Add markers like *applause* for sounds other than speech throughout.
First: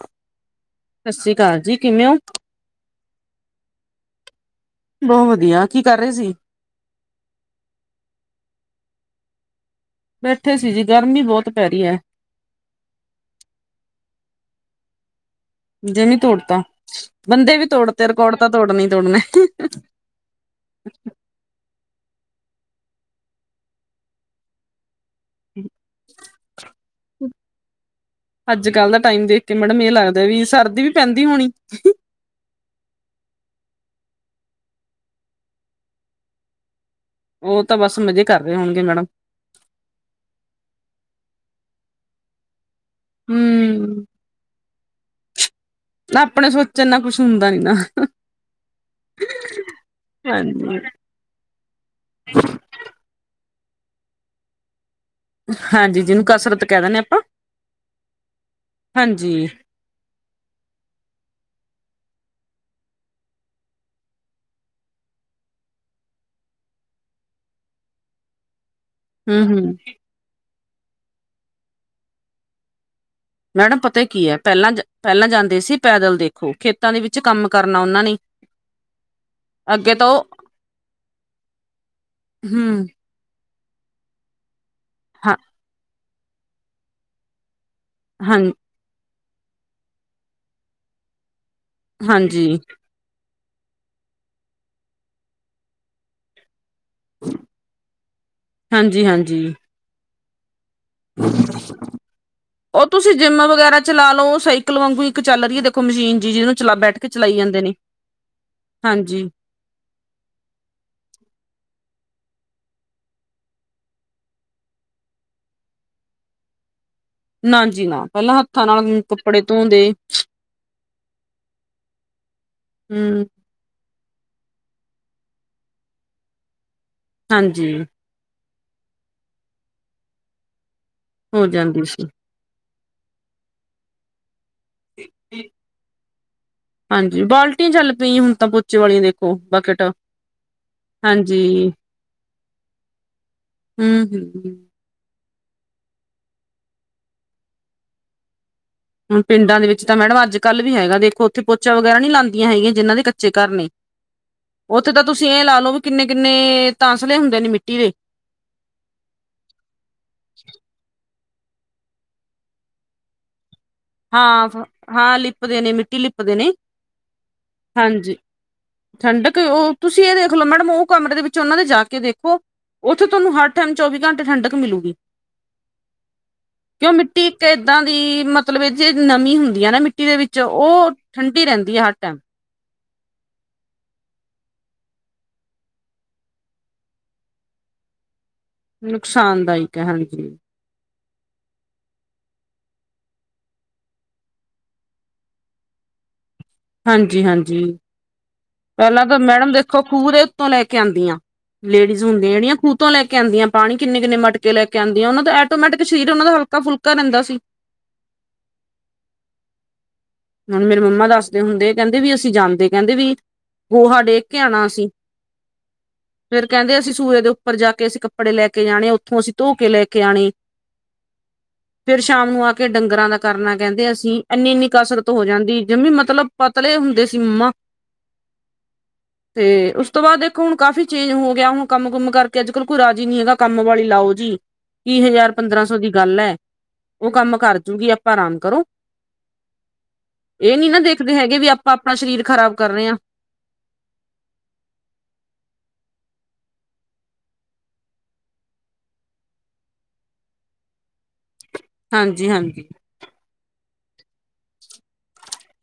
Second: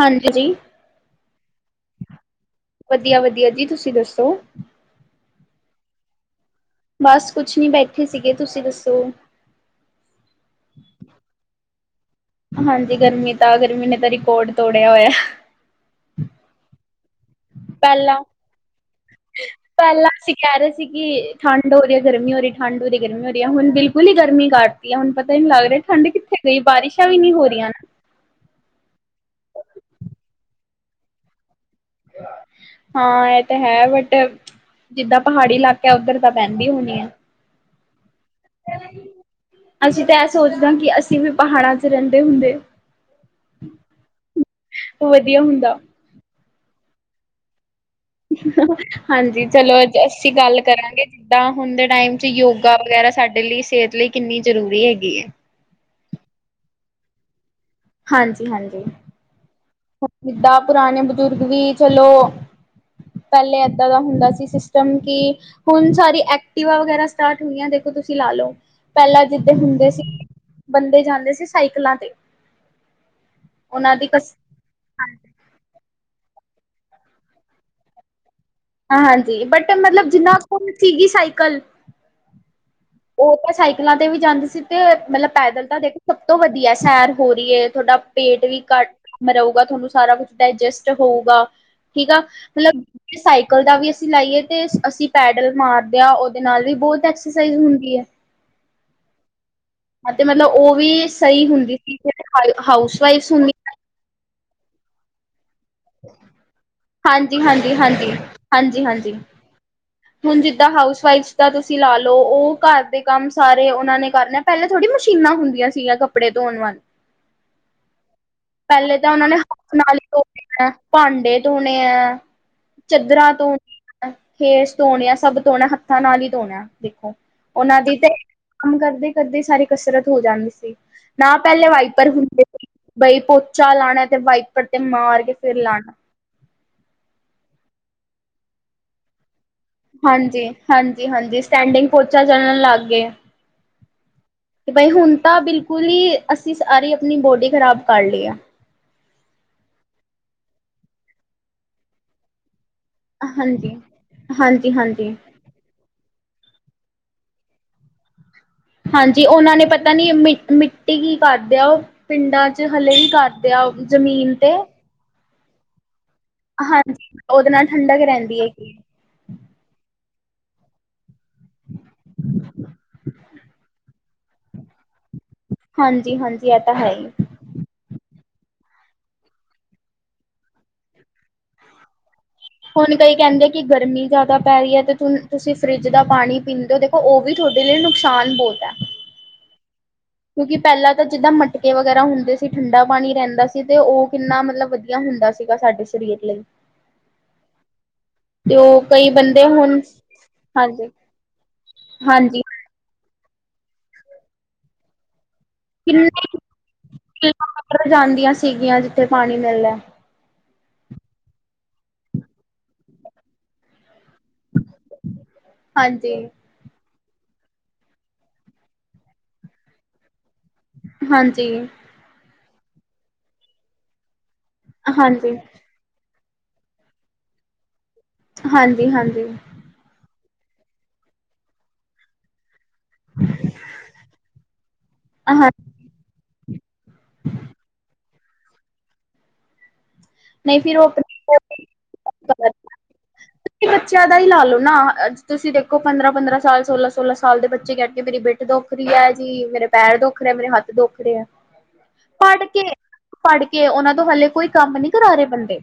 ਹਾਂਜੀ ਜੀ। ਸਤਿ ਸ੍ਰੀ ਅਕਾਲ ਜੀ ਕਿਵੇਂ ਹੋ? ਵਦੀਆ-ਵਦੀਆ ਜੀ ਤੁਸੀਂ ਦੱਸੋ? ਬੌ ਵਦੀਆ ਕੀ ਕਰ ਰਏ ਸੀ? ਬਸ ਕੁਛ ਨੀ ਬੈਠੇ ਸੀਗੇ ਤੁਸੀਂ ਦੱਸੋ? ਬੈਠੇ ਸੀ ਜੀ ਗਰਮੀ ਬੋਤ ਪੈ ਰੀ ਐ। ਹਾਂਜੀ ਗਰਮੀ ਤਾਂ ਗਰਮੀ ਨੇ ਤਾਂ ਰਿਕਾਰਡ ਤੋੜਿਆ ਹੋਇਆ। ਜੇਵੇ ਤੋੜਤਾ ਬੰਦੇ ਵੀ ਤੋੜ ਤੇ ਪਹਿਲਾਂ ਰਿਕੋੜ ਤਾ ਤੋੜਨੀ ਤੋੜਨੇ। ਪਹਿਲਾਂ ਅਸੀਂ ਕਹਿ ਰਹੇ ਸੀ ਕਿ ਠੰਡ ਹੋ ਰੀ ਐ, ਗਰਮੀ ਹੋ ਰੀ, ਠੰਢ ਹੋ ਰੀ ਗਰਮੀ ਹੋ ਰੀ ਐ ਹੁਣ ਬਿਲਕੁਲ ਈ ਗਰਮੀ ਕਾਟਤੀ ਐ ਹੁਨ ਪ ਤਾ ਈ ਨੀ ਲੱਗ ਰਿਆ ਠੰਢ ਕਿੱਥੇ ਗਈ? ਬਾਰਿਸ਼ਾਂ ਵੀ ਨੀ ਹੋ ਰਈਆਂ ਨਾ। ਆੱਜ-ਕੱਲ ਦਾ ਟਾਈਮ ਦੇਖ ਕੇ ਮੈਡਮ ਏ ਲੱਗਦਾ ਵੀ ਸਰਦੀ ਵੀ ਪੈਂਦੀ ਹੋਣੀ। ਹਾਂ ਐ ਤਾਂ ਹੈ ਬਟ ਜਿੱਦਾਂ ਪਹਾੜੀ ਇਲਾਕੇ ਉੱਦਰ ਤਾਂ ਪੈੰਦੀ ਹੋਣੀ ਐ। ਓ ਤਾਂ ਬਸ ਮਜ਼ੇ ਕਰ ਰੇ ਹੋਣਗੇ ਮੈਡਮ। ਅਸੀਂ ਤਾਂ ਐ ਸੋਚਦੇ ਆ ਕਿ ਅਸੀਂ ਵੀ ਪਹਾੜਾਂ ਚ ਰੈਂਦੇ ਹੁੰਦੇ। ਹੂੰ ਓ ਵਦੀਆ ਹੁੰਦਾ। ਨਾ ਆਪਣੇ ਸੋਚਣ ਨਾ ਕੁਛ ਹੁੰਦਾ ਨੀ ਨਾ। ਹਾਂਜੀ ਚਲੋ ਅੱਜ ਅਸੀਂ ਗੱਲ ਹਾਂਜੀ ਕਰਾਂਗੇ ਜਿਦਾਂ ਹੁਣ ਦੇ ਟਾਈਮ ਚ ਯੋਗਾ ਵਗੈਰਾ ਸਾਡੇ ਲਈ ਸ੍ਹੇਤ ਲਈ ਕਿੰਨੀ ਜ਼ਰੂਰੀ ਹੈਗੀ ਏ। ਹਾਂਜੀ ਜਿਨੂੰ ਕਸਰਤ ਕੈ ਦਿੰਨੇ ਆਪਾਂ। ਹਾਂਜੀ-ਹਾਂਜੀ। ਹਾਂਜੀ। ਜਿੱਦਾਂ ਪੁਰਾਣੇ ਬਜ਼ੁਰਗ ਵੀ ਚਲੋ ਪੈਲੇ ਏਦਾਂ ਦਾ ਹੁੰਦਾ ਸੀ ਸਿਸਟਮ ਕਿ ਹੁਣ ਸਾਰੀ ਐਕਟੀਵਾ ਵਗੈਰਾ ਸਟਾਰਟ ਹੋਈਆਂ ਦੇਖੋ ਤੁਸੀਂ ਲਾ ਲਓ। ਪੈਲਾਂ ਹੂੰ ਜਿੱਦਾਂ ਹੂੰ ਹੁੰਦੇ ਸੀ, ਬੰਦੇ ਜਾਂਦੇ ਸੀ ਸਾਈਕਲਾਂ ਤੇ। ਮੈਡਮ ਉਹਨਾਂ ਪਤਾ ਦੀ ਕੀ ਕਸ ਐ ਪੈਲਾਂ, ਪੈਲਾਂ ਜਾਂਦੇ ਸੀ ਪੈਦਲ ਦੇਖੋ, ਖੇਤਾਂ ਦੇ ਵਿੱਚ ਕੰਮ ਕਰਨਾ ਓਨਾਂ ਨੇ। ਹਾਂਜੀ, ਬਟ ਅੱਗੇ ਤਾਂ ਮਤਲਬ ਉਹ ਜਿੰਨਾ ਕੋਲ ਸੀਗੀ ਸਾਈਕਲ ਹੁੰ। ਓ ਤਾਂ ਸਾਈਕਲਾਂ ਤੇ ਵੀ ਜਾਂਦੇ ਸੀ ਤੇ ਮਤਲਬ ਹਾਂ ਪੈਦਲ ਤਾਂ ਦੇਖੋ ਸਬ ਤੋਂ ਵਦੀਆਂ ਸੈਰ ਹੋ ਰਈਏ ਤੁਆਡਾ ਹਾਂ ਪੇਟ ਵੀ ਘੱਟ ਰਊਗਾ, ਤੁਆਨੂੰ ਸਾਰਾ ਕੁਛ ਡਾਇਜਸਟ ਹੋਊਗਾ। ਠੀਕ ਆ ਹਾਂਜੀ ਮਤਲਬ ਤੇ ਸਾਈਕਲ ਦਾ ਵੀ ਅਸੀਂ ਲਾਈਏ ਤੇ ਅਸੀਂ ਪੈਡਲ ਮਾਰਦੇ ਆ, ਓਦੇ ਨਾਲ ਵੀ ਬੋਤ ਐਕਸਰਸਾਈਜ਼ ਹੁੰਦੀ ਹੈ। ਹਾਂਜੀ-ਹਾਂਜੀ। ਤੇ ਮਤਲਬ ਓ ਵੀ ਸਈ ਹੁੰਦੀ ਸੀ, ਹਾ ਉਹ ਹਾਊਸ ਤੁਸੀਂ ਵਾਈਫ ਜਿੰਮ ਹੁੰਦੀ ਵਗੈਰਾ ਚਲਾ ਲਓ ਸਾਈਕਲ ਵਾਂਗੂ ਇੱਕ ਚੱਲ ਰਈਏ ਦੇਖੋ ਇਕ ਮਸ਼ੀਨ ਜੀ ਜਿਨੂੰ ਚਲਾ ਬੈਠ ਕੇ ਚਲਾਈ ਹਾਂਜੀ ਜਾਂਦੇ ਨੇ, ਹਾਂਜੀ ਹਾਂਜੀ ਹਾਂਜੀ। ਹੁਣ ਜਿੱਦਾਂ ਹਾਊਸ ਵਾਈਫਸ ਦਾ ਤੁਸੀਂ ਲਾ ਲਓ, ਓ ਘਰ ਦੇ ਕੰਮ ਸਾਰੇ ਓਨਾਂ ਨੇ ਕਰਨੇ ਪੈਲਾਂ ਥੋੜੀ ਮਸ਼ੀਨਾਂ ਹੁੰਦੀਆਂ ਸਿਗਿਆ ਕੱਪੜੇ ਧੋਣ ਵਾਲੀ। ਨਾ ਜੀ ਨਾ, ਪੈਲਾਂ ਹੱਥਾਂ ਪਹਿਲੇ ਨਾਲ ਤਾਂ ਉਹਨਾਂ ਨੇ ਕੱਪੜੇ ਹੱਥ ਧੋਂਦੇ ਨਾਲ ਹੀ ਧੋਣੇ ਭਾਂਡੇ ਧੋਣੇ ਆ ਹਮ ਚਦਰਾ ਧੋ ਖੇਸ ਧੋਣੇ ਆ, ਸਬ ਧੋਣਾ ਹੱਥਾਂ ਨਾਲ ਈ ਧੋਣਾ ਦੇਖੋ, ਹਾਂਜੀ ਓਨਾਂ ਦੀ ਤੇ ਕੰਮ ਕਰਦੇ-ਕਰਦੇ ਸਾਰੀ ਕਸਰਤ ਹੋ ਜਾਂਦੀ ਸੀ, ਨਾ ਹੋ ਪੈਲੇ ਜਾਂਦੀ ਸੀ ਵਾਈਪਰ ਹੁੰਦੇ ਬਈ, ਪੋਚਾ ਲਾਣਾ ਤੇ ਵਾਈਪਰ ਤੇ ਮਾਰ ਕੇ ਫਿਰ ਲਾਣਾ। ਹਾਂਜੀ, ਬਾਲਟੀਆਂ ਚੱਲ ਪਈਆਂ ਹੁਣ ਤਾਂ, ਪੋਚੇ ਵਾਲੀਆਂ ਦੇਖੋ ਬਕਟ। ਹਾਂਜੀ, ਹਾਂਜੀ-ਹਾਂਜੀ, ਹਾਂਜੀ ਸਟੈਂਡਿੰਗ ਪੋਚਾ ਚੱਲਣ ਲੱਗ ਗਏ। ਹਮ ਹਮ ਬਈ, ਹੁਣ ਤਾਂ ਬਿਲਕੁਲ ਹੀ ਅਸੀਂ ਸਾਰੀ ਆਪਣੀ ਬੋਡੀ ਖ਼ਰਾਬ ਕਰ ਲਈ ਆ। ਹੁਣ ਪਿੰਡਾਂ ਦੇ ਵਿੱਚ ਮੈਡਮ ਅੱਜ-ਕਲ ਵੀ ਹੈਗਾ। ਦੇਖੋ, ਉੱਥੇ ਪੋਚਾ ਵਗੈਰਾ ਨਹੀਂ ਲਾਂਦੀਆਂ ਹੈਗੀਆਂ ਜਿਨ੍ਹਾਂ ਦੇ ਕੱਚੇ ਘਰ ਨੇ ਹਾਂਜੀ, ਹਾਂਜੀ, ਉੱਥੇ ਤਾਂ ਹਾਂਜੀ। ਤੁਸੀਂ ਇਹ ਲਾ ਲਓ ਵੀ ਕਿੰਨੇ-ਕਿੰਨੇ ਤਸਲੇ ਹੁੰਦੇ ਨੇ ਮਿੱਟੀ ਦੇ। ਹਾਂਜੀ, ਉਹਨਾਂ ਨੇ ਪਤਾ ਨੀ ਮ ਮਿੱਟੀ ਕੀ ਕਰਦੇ ਆ ਉਹ ਪਿੰਡਾਂ 'ਚ ਹਲੇ ਵੀ ਕਰਦੇ ਆ ਉਹ ਹਾਂ-ਹਾਂ, ਲਿਪਦੇ ਨੇ ਮਿੱਟੀ ਲਿਪ ਹਾਂਜੀ, ਉਹਦੇ ਨਾਲ ਠੰਡਕ ਰਹਿੰਦੀ ਹੈਗੀ ਏ। ਠੰਡਕ, ਉਹ ਤੁਸੀਂ ਇਹ ਦੇਖਲੋ ਮੈਡਮ ਉਹ ਕਮਰੇ ਦੇ ਵਿੱਚ ਉਹਨਾਂ ਦੇ ਜਾ ਕੇ ਦੇਖੋ, ਉੱਥੇ ਤੁਹਾਨੂੰ ਹਰ ਟਾਈਮ ਚੌਵੀ ਘੰਟੇ ਠੰਡਕ ਮਿਲੂਗੀ। ਹਾਂਜੀ-ਹਾਂਜੀ, ਇਹ ਤਾਂ ਹੈ ਹੀ ਏ। ਤੇ ਇਦਾਂ ਦੀ ਮਤਲਬ ਜੇ ਨਮੀ ਹੁੰਦੀ ਹੈ ਨਾ ਮਿੱਟੀ ਦੇ ਵਿੱਚ, ਉਹ ਠੰਡੀ ਰਹਿੰਦੀ ਹੈ ਹਰ ਟਾਈਮ। ਹੁਣ ਕਈ ਕਹਿੰਦੇ ਕਿ ਗਰਮੀ ਜ਼ਿਆਦਾ ਪੈ ਰਹੀ ਹੈ, ਤੇ ਤੁਸੀਂ ਫਰਿੱਜ ਦਾ ਪਾਣੀ ਪੀਂਦੇ ਹੋ ਉਹ ਵੀ ਤੁਹਾਡੇ ਲਈ ਨੁਕਸਾਨ ਬਹੁਤ ਏ। ਨੁਕਸਾਨਦਾਇਕ ਹੈ ਹਾਂਜੀ। ਕਿਉਂਕਿ ਪਹਿਲਾਂ ਤਾਂ ਜਿੱਦਾਂ ਮਟਕੇ ਵਗੈਰਾ ਹੁੰਦੇ ਸੀ, ਠੰਡਾ ਪਾਣੀ ਰਹਿੰਦਾ ਸੀ ਅਤੇ ਉਹ ਕਿੰਨਾ ਮਤਲਬ ਵਧੀਆ ਹੁੰਦਾ ਸੀਗਾ ਸਾਡੇ ਸਰੀਰ ਲਈ ਹਾਂਜੀ-ਹਾਂਜੀ। ਤੇ ਉਹ ਪਹਿਲਾਂ ਕਈ ਤਾਂ ਬੰਦੇ ਮੈਡਮ ਦੇਖੋ ਹੁਣ ਖੂਹ ਦੇ ਉੱਤੋਂ ਲੈ ਕੇ ਹਾਂਜੀ ਆਉਂਦੀਆਂ, ਲੇਡੀਜ਼ ਹੁੰਦੀਆਂ ਹਾਂਜੀ ਜੜੀਆਂ ਖੂਹ ਖੂਹ ਤੋਂ ਲੈ ਆਉਂਦੀਆਂ ਪਾਣੀ, ਕਿੰਨੇ-ਕਿੰਨੇ ਮਟਕੇ ਲੈ ਕੇ ਆਂਦੀਆਂ। ਉਹਨਾਂ ਦਾ ਐਟੋਮੈਟਿਕ ਸ਼ਰੀਰ ਉਹਨਾਂ ਦਾ ਹਲਕਾ ਫੁਲਕਾ ਰਹਿੰਦਾ ਸੀ। ਉੱਪਰ ਜਾਂਦੀਆਂ ਸੀਗੀਆਂ ਜਿੱਥੇ ਪਾਣੀ ਮਿਲਦਾ। ਹੁਣ ਮੇਰੇ ਮੰਮਾ ਦੱਸਦੇ ਹੁੰਦੇ, ਕਹਿੰਦੇ ਵੀ ਅਸੀਂ ਜਾਂਦੇ ਕਹਿੰਦੇ ਵੀ ਗੋਹਾ ਡੇ ਗ ਕੇ ਆਉਣਾ ਅਸੀਂ, ਹਾਂਜੀ ਫਿਰ ਕਹਿੰਦੇ ਅਸੀਂ ਸੂਏ ਦੇ ਉੱਪਰ ਜਾ ਕੇ ਅਸੀਂ ਕੱਪੜੇ ਲੈ ਕੇ ਜਾਣੇ, ਉੱਥੋਂ ਅਸੀਂ ਧੋ ਕੇ ਲੈ ਕੇ ਆਉਣੇ। ਹਾਂਜੀ। ਫੇਰ ਸ਼ਾਮ ਨੂੰ ਆ ਕੇ ਡੰਗਰਾਂ ਦਾ ਕਰਨਾ ਕਹਿੰਦੇ ਅਸੀਂ, ਇੰਨੀ-ਇੰਨੀ ਕਸਰਤ ਹਾਂਜੀ ਕਿ ਜਮੀ ਮਤਲਬ ਪਤਲੇ ਹੁੰਦੇ ਸੀ ਮੰਮਾ। ਹਾਂਜੀ-ਹਾਂਜੀ ਤੇ ਉਸ ਤੋਂ ਬਾਅਦ ਦੇਖੋ ਹੁਣ ਕਾਫ਼ੀ ਚੇਂਜ ਹੋ ਗਿਆ, ਹੁਣ ਕੰਮ ਕੁੁਮ ਕਰਕੇ ਅੱਜਕਲ ਕੋਈ ਰਾਜੀ ਨੀ ਹੈਗਾ, ਕੰਮ ਵਾਲੀ ਲਾਓ ਜੀ। ਕੀ ਹਜ਼ਾਰ ਹਾਂ ਪੰਦਰਾਂ ਸੌ ਦੀ ਗੱਲ ਏ। ਉਹ ਕੰਮ ਕਰ ਜੂਗੀ, ਆਪਾਂ ਆਰਾਮ ਕਰੋ। ਇਹ ਨਹੀਂ ਨੀ ਨਾ ਫਿਰ ਉਹ ਦੇਖਦੇ ਹੈਗੇ ਵੀ ਆਪਾਂ ਆਪਣਾ ਸਰੀਰ ਖ਼ਰਾਬ ਕਰ ਰਹੇ ਹਾਂ ਕਿ ਬੱਚਿਆਂ ਦਾ ਹੀ ਲਾ ਲੋ ਨਾ ਅੱਜ ਤੁਸੀਂ ਦੇਖੋ ਪੰਦਰਾਂ ਪੰਦਰਾਂ ਸਾਲ ਸੋਲਾਂ ਸੋਲਾਂ ਸਾਲ ਦੇ ਬੱਚੇ ਕਹਿ ਕੇ ਮੇਰੀ ਬੇਟੀ ਦੁੱਖ ਰਹੀ ਹੈ ਜੀ ਮੇਰੇ ਪੈਰ ਦੁੱਖ ਰਿਹਾ ਮੇਰੇ ਹੱਥ ਦੁੱਖ ਰਹੇ ਐ ਹਾਂਜੀ ਪੜ੍ਹ ਕੇ ਹਾਂਜੀ ਪੜ੍ਹ ਕੇ ਉਹਨਾਂ ਤੋਂ ਹਲੇ ਕੋਈ ਕੰਮ ਨਹੀਂ ਕਰਾ ਰਹੇ ਬੰਦੇ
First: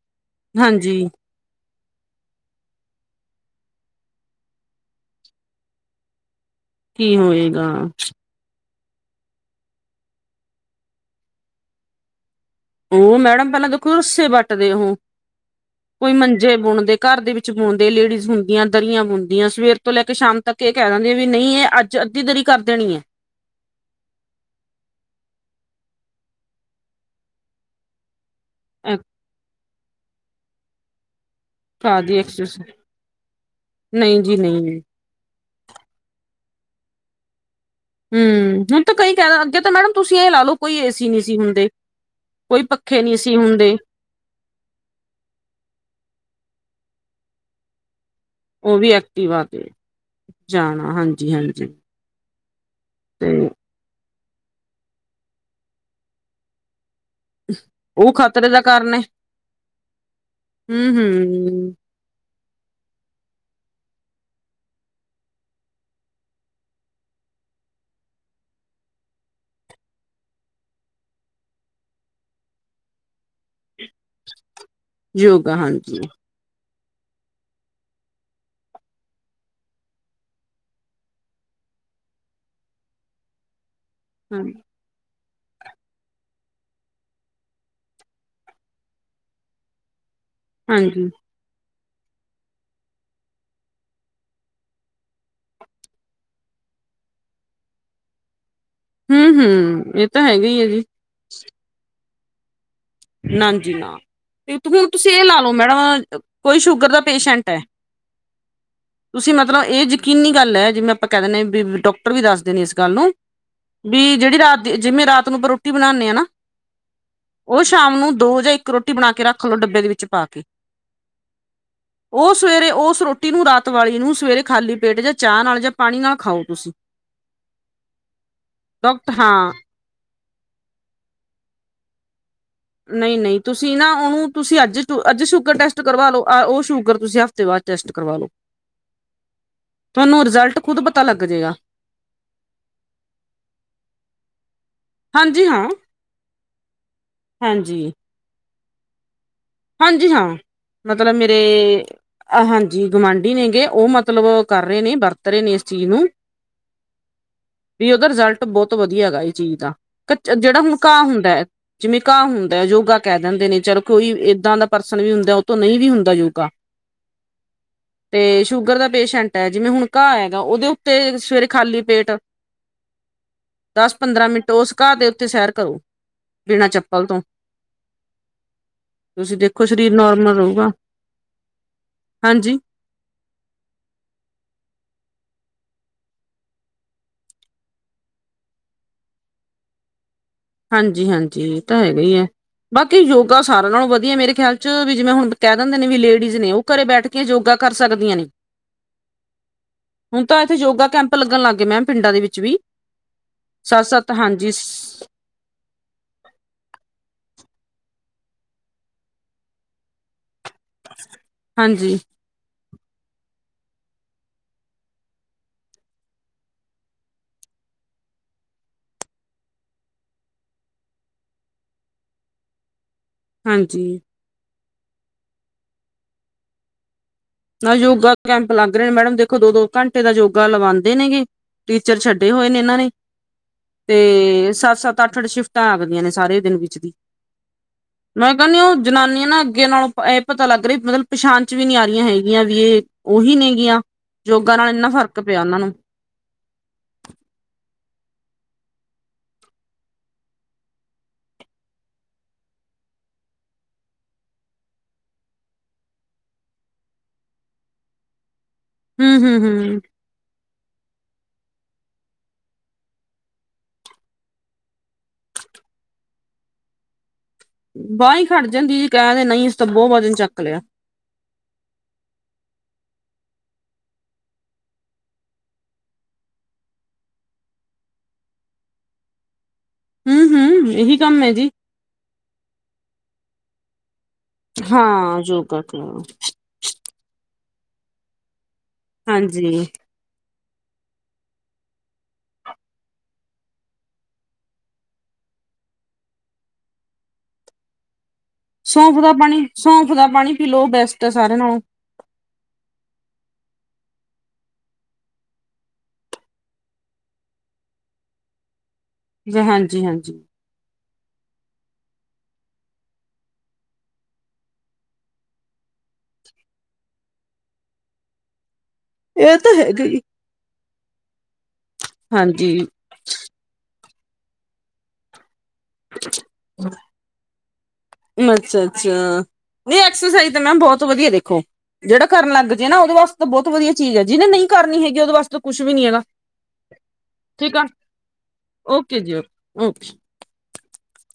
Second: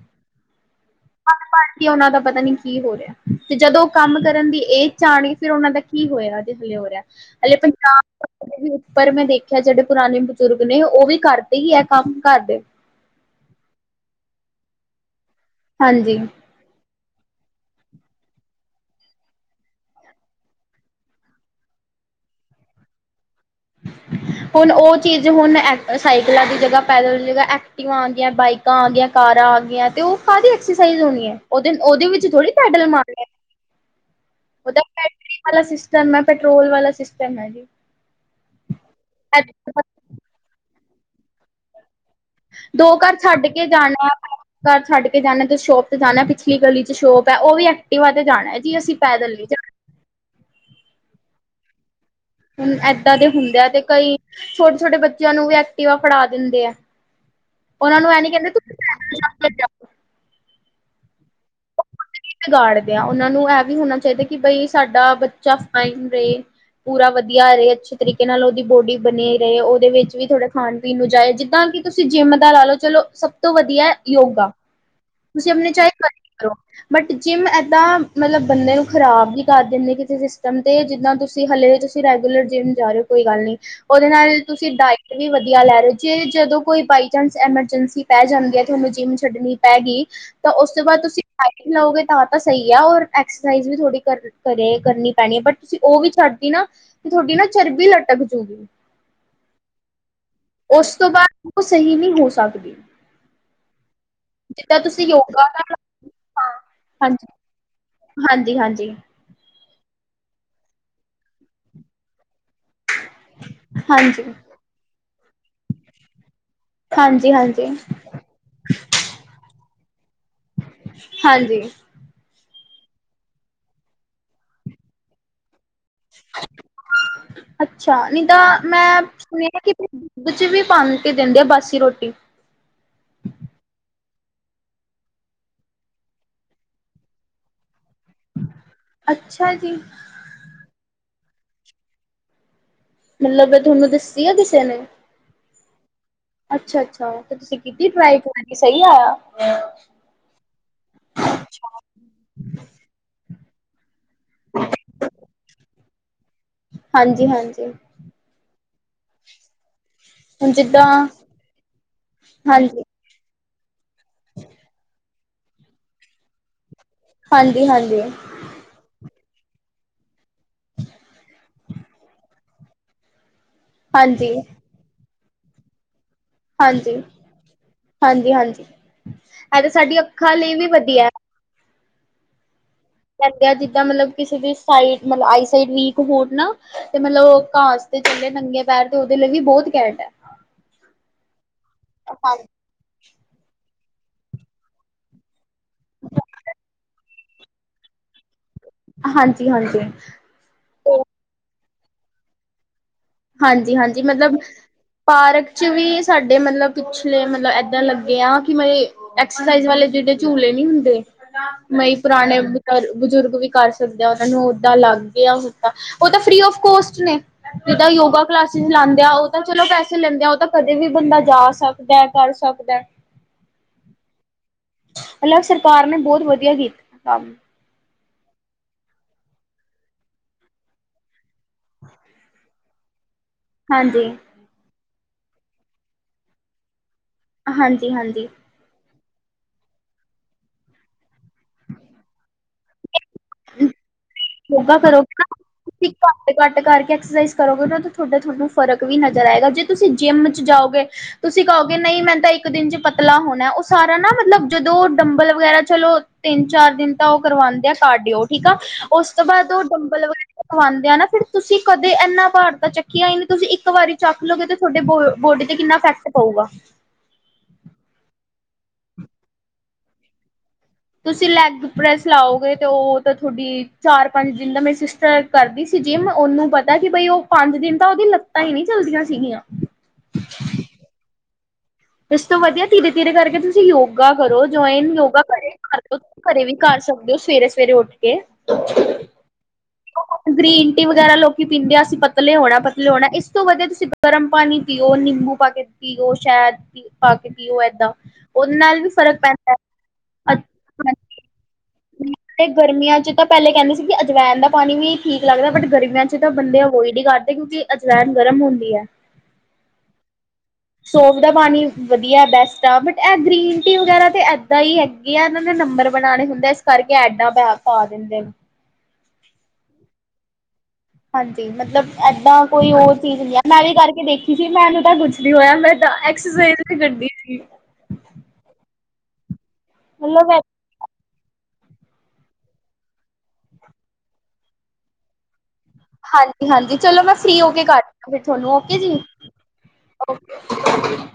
ਹਾਂਜੀ ਪੜ ਪੜ ਕੇ ਪਤਾ ਨੀ ਉਹਨਾਂ ਦਾ ਕੀ ਹੋ ਰਿਹਾ ਤੇ ਜਦੋਂ ਉਹ ਕੰਮ ਕਰਨ ਦੀ ਏਜ ਚ ਆਣਗੇ ਫਿਰ ਉਹਨਾਂ ਦਾ ਕੀ ਹੋਇਆ ਇਸ ਲਈ ਹੋ ਰਿਹਾ ਕੀ ਹਲੇ ਹੋਏਗਾ ਪੰਜਾਬ ਵੀ ਉੱਪਰ ਮੈਂ ਦੇਖਿਆ ਜਿਹੜੇ ਪੁਰਾਣੇ ਬਜ਼ੁਰਗ ਨੇ ਉਹ ਵੀ ਕਰਦੇ ਹੀ ਹੈ ਕੰਮ ਘਰਦੇ ਉਹ ਮੈਡਮ ਪਹਿਲਾਂ ਦੇਖੋ ਰੁੱਸੇ ਵੱਟਦੇ ਉਹੋ ਕੋਈ ਹਾਂਜੀ ਮੰ ਜੇ ਬੁਣਦੇ ਘਰ ਦੇ ਵਿੱਚ ਬੁਣਦੇ ਲੇਡੀਜ਼ ਹੁੰਦੀਆਂ ਦਰੀਆਂ ਬੁਣਦੀਆਂ ਸਵੇਰ ਤੋਂ ਲੈ ਕੇ ਸ਼ਾਮ ਤੱਕ ਇਹ ਕਹਿ ਦਿੰਦੇ ਆ ਵੀ ਨਹੀਂ ਇਹ ਅੱਜ ਅੱਧੀ ਦਰੀ ਕਰ ਦੇਣੀ ਹੁਨ ਓ ਚੀਜ ਹੁਨ ਸਾਈਕਲਾਂ ਦੀ ਜਗਾ ਪੈਦਲ ਦੀ ਜਗਾ ਐਕ ਟਿਵਾ ਆਗੀਆਂ, ਬਾਈਕਾਂ ਆ ਹੈ। ਗੀਆਂ, ਕਾਰਾਂ ਆ ਗਈਆਂ ਤੇ ਓ ਕਾਦੀ ਐਕਸਰਸਾਈਜ਼ ਹੋਣੀ ਐ। ਓਦੇ ਭਰਾ ਓਦੇ ਦੀ ਵਿੱਚ ਥੋੜੀ ਐਕਸਰਸਾਈਜ਼ ਪੈਡਲ ਮਾਰਨੇ ਐ ਨਹੀਂ ਜੀ ਨਹੀਂ ਓਤਾ ਬੈਟਰੀ ਵਾਲਾ ਸਿਸਟਮ ਐ ਪੈਟਰੋਲ ਵਾਲਾ ਸਿਸਟਮ ਐ ਜੀ। ਹੂੰ, ਹੁਨ ਤਾਂ ਕਈ ਕੈ ਅੱਗੇ ਤਾਂ ਮੈਡਮ ਤੁਸੀ ਏ ਲਾ ਲਓ ਕੋਈ ਏਸੀ ਨੀਸੀ ਹੁੰਦੇ। ਕੋਈ ਦੋ ਪੱਖੇ ਘਰ ਨਹੀਂ ਸੀ ਛੱਡ ਕੇ ਹੁੰਦੇ ਜਾਣਾ ਘਰ ਛੱਡ ਕੇ ਜਾਣਾ ਤੁਸ ਸ਼ੋਪ ਤੇ ਜਾਣਾ ਪਿਛਲੀ ਗਲੀ ਚ ਸ਼ੋਪ ਐ ਓ ਵੀ ਐਕ ਟਿਵਾ ਤੇ ਜਾਣਾ ਜੀ ਉਹ ਵੀ ਅਸੀ ਪੈਦਲ ਐਕਟਿਵਾ ਨੀ ਤੇ ਜਾਣਾ ਜਾਣਾ ਹਾਂਜੀ ਹਾਂਜੀ। ਹੁਨ ਐਦਾਂ ਦੇ ਤੇ ਹੁੰਦੇ ਆ ਤੇ ਕਈ ਛੋਟੇ ਛੋਟੇ ਬੱਚੇਆਂ ਨੂੰ ਵੀ ਐਕਟੀਿਵਾ ਫੜਾ ਦਿੰਦੇ ਐ। ਓਨਾਂ ਨੂੰ ਉਹ ਐ ਨੀ ਖ਼ਤਰੇ ਕੇਂਦੇ ਦਾ ਤੁਸੀ ਕਾਰਨ ਹੈ *inaudible* ਹੂੰ ਹੂੰ। ਵਿਗਾੜਦੇ ਆ ਓਨਾਂ ਨੂੰ ਐ ਵੀ ਹੋਨਾ ਚਾਈਦਾ ਕਿ ਬਈ ਸਾਡਾ ਬੱਚਾ ਫਾਈਨ ਰਏ। ਪੂਰਾ ਵਧੀਆ ਰਏ। ਅੱਛੇ ਤਰੀਕੇ ਨਾਲ ਓਦੀ ਬੋਡੀ ਬਨੀ ਰਏ। ਓਦੇ ਵਿੱਚ ਵੀ ਥੋੜੇ ਖਾਣ ਪੀਣ ਨੂੰ ਜਾਏ। ਜਿੱਦਾਂ ਕਿ ਤੁਸੀ ਜਿੰਮ ਦਾ ਲਾ ਲਓ ਚਲੋ ਸਭ ਤੋਂ ਵਧੀਆ ਐ ਯੋਗਾ। ਤੁਸੀ ਯੋਗਾ ਅਪਣੇ ਚਾਏ ਹਾਂਜੀ ਘਰ ਈ ਕਰੋ। ਬਟ ਜਿੰਮ ਐਦਾਂ ਮਤਲਬ ਬੰਦੇ ਨੂੰ ਖ਼ਰਾਬ ਵੀ ਕਰ ਦਿੰਦੇ ਕਿਸੇ ਸਿਸਟਮ ਤੇ ਜਿੱਦਾਂ ਤੁਸੀਂ ਹਲੇੇ ਤੁਸੀ ਰੈਗੂਲਰ ਜਿੰਮ ਜਾ ਰੇ ਓ ਕੋਈ ਗੱਲ ਨੀ। ਓਦੇ ਨਾਲ ਹਾਂ, ਤੁਸੀ ਡਾਇ ਵੀ ਵਧੀਆ ਲੈ ਰੇ। ਜੇ ਜਦੋਂ ਕੋਈ ਬਾਈ ਚਾਂਸ ਐਮਰਜੈਂਸੀ ਪੈ ਜਾਂਦੀ ਐ ਤੇ ਓਨੂੰ ਜਿੰਮ ਛੱਡਨੀ ਪੈਗੀ ਤਾਂ ਓਸ ਤੋਂ ਬਾਦ ਹਾਂਜੀ ਤੁਸੀ ਡਾਈਟ ਲਓਗੇ ਤਾਂ ਸਈ ਆ ਔਰ ਐਕਸਰਸਾਈਜ਼ ਵੀ ਥੋੜੀ ਕਰਨ ਘਰੇ ਕਰਨੀ ਪੈਨੀ ਏ। ਬਟ ਤੁਸੀ ਓਵੀ ਛੱਡਤੀ ਨਾ ਤੇ ਤਾਡੀ ਨਾ ਚਰਬੀ ਲਟਕ ਜੂਗੀ। ਹੂੰ ਹੂਂ ਏ ਤਾਂ ਹੈਗਾ ਈ ਐ ਜੀ। ਓ ਸਹੀ ਨੀ ਹੋ ਸਕਦੀ। ਨਾਂਜੀ ਨਾ। ਤੇ ਜਿੱਦਾਂ ਹੁਣ ਤੁਸੀਂ ਤੁਸੀ ਏ ਲਾ ਯੋਗਾ ਲਓ ਕਰ ਮੈਡਮ ਕੋਈ ਸ਼ੂਗਰ ਦਾ ਹਾਂਜੀ ਪੇਸ਼ੈਂਟ ਐ। ਹਾਂਜੀ ਹਾਂਜੀ ਤੁਸੀ ਮਤਲਬ ਏ ਜਕੀਨੀ ਗੱਲ ਐ ਜਿਵੇਂ ਆਪਾਂ ਕੈ ਦਿਨੇ ਵੀ ਡਾਕਟਰ ਵੀ ਦੱਸਦੇ ਨੇ ਏਸ ਗੱਲ ਨੂੰ ਵੀ ਹਾਂਜੀ, ਜੇੜੀ ਰਾਤ ਦੀ ਜਿਮੇਂ ਰਾਤ ਨੂੰ ਆਪਾਂ ਰੋਟੀ ਬਣਾਨੇ ਆ ਨਾ। ਹਾਂਜੀ ਹਾਂ ਓ ਸ਼ਾਮ ਨੂੰ ਦੋ ਜਾਂ ਇੱਕ ਰੋਟੀ ਬਣਾ ਕੇ ਰੱਖ ਲੋ ਡੱਬੇ ਦੇ ਵਿੱਚ ਪਾ ਕੇ। ਹਾਂਜੀ। ਓ ਸਵੇਰੇ ਉਸ ਰੋਟੀ ਨੂੰ ਰਾਤ ਵਾਲੀ ਨੂੰ ਸਵੇਰੇ ਖਾਲੀ ਪੇਟ ਜਾਂ ਚਾ ਨਾਲ ਜਾਂ ਪਾਣੀ ਨਾਲ ਖਾਓ ਤੁਸੀਂ ਅੱਛਾ ਨੀ ਤਾਂ ਮੈਂ ਡਾਕਟਰ ਹਾਂ ਸੁਨੇਆ ਕਿ ਦੁੱਧ ਚ ਵੀ ਪਾਨ ਕੇ ਦੇਂਦੇ ਆ ਬਾਸੀ ਰੋਟੀ। ਨਈ ਨਈ ਤੁਸੀ ਨਾ ਓਨੂੰ ਤੁਸੀ ਅੱਜ ਅੱਜ ਸ਼ੂਗਰ ਟੈਸਟ ਕਰਵਾ ਲਓ ਓ ਸ਼ੂਗਰ ਤੁਸੀ ਤੇ ਬਾਦ ਟੈਸਟ ਕਰਵਾ ਲੋ। ਅੱਛਾ ਜੀ, ਤਾਨੂੰ ਰਿਜ਼ਲਟ ਖੁਦ ਪਤਾ ਲੱਗ ਜੇਗਾ। ਮਲਬ ਐ ਤੋਨੂੰ ਦੱਸੀ ਆ ਕਿਸੇ ਨੇ। ਹਾਂਜੀ ਹਾਂ ਅੱਛਾ ਅੱਛਾ ਤੇ ਤੁਸੀ ਕੀਤੀ ਹਾਂਜੀ ਟਰਾਈ ਸਈ ਆਏਆ। ਹਾਂਜੀ ਹਾਂ ਮਤਲਬ ਮੇਰੇ ਹਾਂਜੀ ਗਵਾਂਢੀ ਨੇ ਗੋ ਓ ਮਤਲ ਮਤਲਬ ਓ ਕਰ ਰੇ ਨੇ ਵਰਤ ਰ ਨੇ ਏਸ ਚੀਜ਼ ਨੂੰ ਹਾਂਜੀ, ਹਾਂਜੀ ਵੀ ਦਾ ਰਿਜਲਟ ਬੋਤ ਵਧੀਆ ਹੈਗਾ ਏ ਚੀਜ਼ ਦਾ ਕਚ ਜੇੜਾ ਹੁਣ ਘਾ ਹੁੰਦਾ ਐ ਜਿਵੇਂ ਘਾ ਹੁੰਦਾ ਹਾਂਜੀ, ਹਾਂਜੀ, ਯੋਗਾ ਕੈ ਦਿੰਦੇ ਨੇ ਚਲੋ ਕੋਈ ਦਾ ਪਰਸਨ ਵੀ ਹੁੰਦਾ ਐ ਤੋਂ ਨਈ ਵੀ ਹੁੰਦਾ ਯੋਗਾ। ਹਾਂਜੀ ਹਾਂਜੀ। ਤੇ ਸ਼ੂਗਰ ਦਾ ਪੇਸ਼ੈਂਟ ਐ। ਜਿਵੇਂ ਹੁਣ ਘਾਹ ਹੈਗਾ ਓਦੇ ਉੱਤੇ ਸਵੇਰੇ ਖਾਲੀ ਪੇਟ ਦਸ ਪੰਦਰਾਂ ਮਿੰਟ ਓਸ ਘਾਹ ਦੇ ਉੱਤੇ ਸੈਰ ਕਰੋ। ਬਿਨਾਂ ਹਾਂਜੀ ਚੱਪਲ ਤੋਂ -ਹਾਂਜੀ ਹਾਂਜੀ। ਤੁਸੀਂ ਇਹ ਦੇਖੋ ਤਾਂ ਸਰੀਰ ਸਾਡੀ ਨੋਰਮਲ ਅੱਖਾਂ ਲਈ ਵੀ ਰਊਗਾ, ਵਧੀਆ। ਹਾਂਜੀ। ਦਿਆ ਜਿੱਦਾਂ ਮਲਬ ਕਿਸੇ ਦੀ ਸਾਈਡ ਮਤਲਬ ਆਈਸਾਈਡ ਵੀਕ ਹੋਰ ਨਾ ਤੇ ਮਲਬ ਓ ਘਾਸ ਤੇ ਚਲੇ ਨੰਗੇ ਪੈਰ ਤੇ ਓਦੇ ਲਈ ਵੀ ਬੋਤ ਘੈਂਟ ਐ। ਹਾਂਜੀ ਹਾਂਜੀ ਏ ਤਾਂ ਹੈਗਾ ਈ ਐ, ਬਾਕੀ ਯੋਗਾ ਸਾਰਿਆਂ ਨਾਲੋਂ ਵਧੀਆ। ਮੇਰੇ ਖਿਆਲ 'ਚ ਵੀ ਜਿਵੇਂ ਹੁਣ ਕੈ ਦਿੰਦੇ ਨੇ ਵੀ ਲੇਡੀਜ਼ ਨੇ ਓ ਘਰੇ ਬੈਠ ਕੇ ਯੋਗਾ ਕਰ ਸਕਦੀਆਂ ਨੇ। ਹਾਂਜੀ ਹਾਂਜੀ। ਹੁੁਣ ਤਾਂ ਏਥੇ ਯੋਗਾ ਕੈਂਪ ਲੱਗਣ ਲੱਗ ਗੇ ਮੈਮ ਪਿੰਡਾਂ ਦੇ ਵਿੱਚ ਵੀ। ਸੱਤ ਹਾਂਜੀ-ਹਾਂਜੀ ਸੱਤ ਮਤਲਬ ਹਾਂਜੀ ਪਾਰਕ 'ਚ ਵੀ ਸਾਡੇ ਮਲਬ ਪਿਛਲੇ ਮਲਬ ਇੱਦਾਂ ਲੱਗੇ ਆ। ਕਿ ਮਈੰ ਐਕਸਰਸਾਈਜ਼ ਵਾਲੇ ਜੇੜੇ ਝੂਲੇ ਨੀ ਹੁੰਦੇ, ਮਈੰ ਹਾਂਜੀ-ਹਾਂਜੀ ਪਰਾਣੇ ਕਰ ਬਜ਼ੁਰਗ ਵੀ ਕਰ ਸਕਦੇ ਆ, ਓਨਾਂ ਨੂੰ ਓਦਾਂ ਲੱਗ ਗਿਆ ਹ ਓ ਤਾਂ ਫ੍ਰੀ ਆਫ ਕੋਸਟ ਨੇ। ਜਿੱਦਾਂ ਯੋਗਾ ਕਲਾਸਿਸ ਲਾਂਦੇ ਆਂ, ਓ ਤਾਂ ਚਲੋ ਪੈਸੇ ਲੈਂਦੇ ਆ। ਓ ਤਾਂ ਕਦੇ ਵੀ ਬੰਦਾ ਜਾ ਸਕਦਾ ਕਰ ਸਕਦਾ। ਹਾਂਜੀ। ਮਲਬ ਸਰਕਾਰ ਨੇ ਬੋਤ ਵਧੀਆ ਕੀਤਾ ਕੰਮ। ਨਾ ਯੋਗਾ ਕੈਂਪ ਲੱਗ ਰਹੇ ਨੇ, ਮੈਡਮ ਦੇਖੋ ਦੋ ਦੋ ਘੰਟੇ ਦਾ ਯੋਗਾ ਲਗਾਂਦੇ ਨੇਗੇ। ਟੀਚਰ ਛੱਡੇ ਹੋਏ ਨੇ ਏਨਾਂ ਨੇ। ਹਾਂਜੀ, ਤੇ ਸੱਤ -ਸੱਤ ਅੱਠ -ਅੱਠ ਸ਼ਿਫਟਾਂ ਲਗਦੀਆਂ ਨੇ ਸਾਰੇ ਦਿਨ ਵਿੱਚ ਦੀ। ਹਾਂਜੀ-ਹਾਂਜੀ ਮੈਂ ਕੈਨੀ ਓ ਜਨਾਨੀਆਂ ਨਾ ਅੱਗੇ ਨਾਲੋਂ, ਐ ਪਤਾ ਲੱਗ ਰੀ ਮਲਬ ਪਛਾਣ 'ਚ ਵੀ ਨੀ ਆ ਰੀਆਂ ਹੈਗੀਆਂ। ਗੀਆਂ ਵੀ ਏ ਓਹੀ ਨੇਗੀਆਂ। ਨਾਲ ਯੋਗਾ ਇੰਨਾ ਫ਼ਰਕ ਕਰੋਗੇ ਨਾ, ਪਿਆ ਉਹਨਾਂ ਨੂੰ ਤੁਸੀ ਘੱਟ ਘੱਟ ਕਰਕੇ ਐਕਸਰਸਾਈਜ਼ ਕਰੋਗੇ ਓ, ਤੇ ਤੁਆਡਾ ਤੁਆਨੂੰ ਫਰਕ ਵੀ ਨਜ਼ਰ ਆਏਗਾ। ਜੇ ਤੁਸੀਂ ਜਿੰਮ 'ਚ ਜਾਓਗੇ ਤੁਸੀਂ ਕਓਗੇ ਨਈ ਮੈਂ ਤਾਂ ਇੱਕ ਦਿਨ 'ਚ ਪਤਲਾ ਹੋਣਾ, ਓ ਸਾਰਾ ਨਾ ਮਤਲਬ ਜਦੋਂ ਡੰਬਲ ਵਗੈਰਾ ਚਲੋ ਤਿੰਨ ਚਾਰ ਦਿਨ ਤਾਂ ਓ ਕਰਵਾਂਦੇ ਆ ਕਾਡਿਓ ਠੀਕ ਆ, ਓਸ ਹੂੰ ਤੋਂ ਹੂੰ ਬਾਦ ਓਹ ਹੂੰ ਡੰਬਲ ਵਗੈਰਾ ਵਾਂਦੇ ਆ ਨਾ ਫ਼ਿਰ ਤੁਸੀਂ ਕਦੇ ਏਨਾ ਭਾਰ ਤਾਂ ਚੱਕਿਆ ਈ ਨੀ, ਤੁਸੀਂ ਇੱਕ ਵਾਰੀ ਚੱਕ ਲਓਗੇ ਤੇ ਥੋਡੇ ਬੋਡੀ ਤੇ ਕਿੰਨਾ ਇਫੈਕਟ ਪਊਗਾ। ਬਾ ਈੰ ਖੜ ਜਾਂਦੀ, ਜੀ ਕੈਂਦੇ ਨਈ ਅਸੀ ਤੇ ਬੋ ਵਜਨ ਚੱਕ ਲਿਆ। ਤੁਸੀਂ ਲੈਗ ਪ੍ਰੈਸ ਲਾਓਗੇ ਤੇ, ਓ ਤਾਂ ਥੋਡੀ ਚਾਰ ਪੰਜ ਦਿਨ ਦਾ ਮੇਰੀ ਸਿਸਟਰ ਕਰਦੀ ਸੀ ਜਿਮ ਓਨੂੰ ਪਤਾ ਕੀ ਬਈ ਓ ਪੰਜ ਦਿਨ ਤਾਂ ਓਦੀ ਲੱਤਾਂ ਈ ਨੀ ਚੱਲਦੀਆਂ ਸੀਗੀਆਂ। ਹੂੰ ਹੂੰ ਏਹੀ ਕੰਮ ਐ ਜੀ। ਇਸ ਤੋਂ ਵਧੀਆ ਧੀਰੇ ਧੀਰੇ ਕਰਕੇ ਤੁਸੀਂ ਯੋਗਾ ਕਰੋ, ਜੁਆਇਨ ਹਾਂ ਯੋਗਾ ਘਰੇ ਕਰ ਲੋ ਕਰੋ ਘਰੇ ਵੀ। ਕਰ ਸਕਦੇ ਓ ਸਵੇਰੇ ਸਵੇਰੇ ਉੱਠ ਕੇ। ਹਾਂਜੀ। ਗ੍ਰੀਨ ਟੀ ਵਗੈਰਾ ਲੋਕੀ ਪੀਂਦੇ ਆ, ਅਸੀਂ ਪਤਲੇ ਹੋਣਾ ਪਤਲੇ ਹੋਣਾ। ਏਸ ਤੋਂ ਵਧੀਆ ਤੁਸੀਂ ਗਰਮ ਪਾਣੀ ਪੀਓ, ਨਿੰਬੂ ਪਾ ਕੇ ਪੀਓ, ਸ਼ੈਦ ਪੀ ਪਾ ਕੇ ਪੀਓ ਏਦਾਂ। ਉਹਦੇ ਨਾਲ ਵੀ ਸੌਂਫ ਦਾ ਫ਼ਰਕ ਪਾਣੀ, ਪੈਂਦਾ। ਸੌਂਫ ਦਾ ਪਾਣੀ ਪੀ ਲੋ ਬੈਸਟ ਐ ਸਾਰਿਆਂ ਨਾਲੋਂ। ਤੇ ਗਰਮੀਆਂ 'ਚ ਤਾਂ ਪੈਲੇ ਕੈਂਦੇ ਸੀ ਕੀ ਅਜਵੈਨ ਦਾ ਪਾਣੀ ਵੀ ਠੀਕ ਲੱਗਦਾ, ਬਟ ਗਰਮੀਆਂ 'ਚ ਤਾਂ ਬੰਦੇ ਅਵੋਇਡ ਈ ਕਰਦੇ। ਕਿਉਂਕਿ ਅਜਵੈਨ ਗਰਮ ਹੁੰਦੀ ਐ। ਜੀ ਹਾਂਜੀ ਹਾਂਜੀ। ਸੋਫ ਦਾ ਪਾਣੀ ਵਧੀਆ ਬੈਸਟ ਆ, ਬਟ ਐ ਗ੍ਰੀਨ ਟੀ ਵਗੈਰਾ ਤਾਂ ਏਦਾਂ ਈ ਐ। ਏ ਆ ਓਨਾਂ ਨੇ ਨੰਬਰ ਬਣਾਣੇ ਹੁੰਦੇ, ਇਸ ਕਰਕੇ ਐਡਾਂ ਪੈ ਪਾ ਦਿੰਦੇ ਨੇ। ਏ ਤਾਂ ਹੈਗਾ ਈ। ਹਾਂਜੀ ਮਤਲਬ ਏਦਾਂ ਕੋਈ ਹੋਰ ਚੀਜ਼ ਨੀ ਐ, ਮੈਂ ਵੀ ਕਰਕੇ ਦੇਖੀ ਸੀ ਮੈਨੂੰ ਤਾਂ ਕੁਛ ਨੀ ਹੋਇਆ। ਮੈਂ ਤਾਂ ਐਕਸਰਸਾਈਜ਼ ਵੀ ਕਰਦੀ। ਸੀ ਅੱਛਾ- ਅੱਛਾ, ਨਈ ਮਤਲਬ ਐਕਸਰਸਾਈਜ਼ ਤੇ ਮੈਮ ਬੋਤ ਵਧੀਆ ਦੇਖੋ। ਜਿਹੜਾ ਕਰਨ ਲੱਗ ਜੇ ਨਾ ਉਹਦੇ ਵਾਸਤੇ ਬਹੁਤ ਵਧੀਆ ਚੀਜ਼ ਹੈ, ਜਿਹਨੇ ਨਹੀਂ ਕਰਨੀ ਹੈਗੀ ਉਹਦੇ ਵਾਸਤੇ ਕੁਛ ਵੀ ਨੀ ਹੈਗਾ। ਹਾਂਜੀ-ਹਾਂਜੀ ਚਲੋ ਮੈਂ ਫਰੀ ਹੋ ਠੀਕ ਕੇ ਆ ਕਰਦੀਆਂ ਫਿਰ ਤੁਹਾਨੂੰ, ਓਕੇ ਜੀ। ਓਕੇ।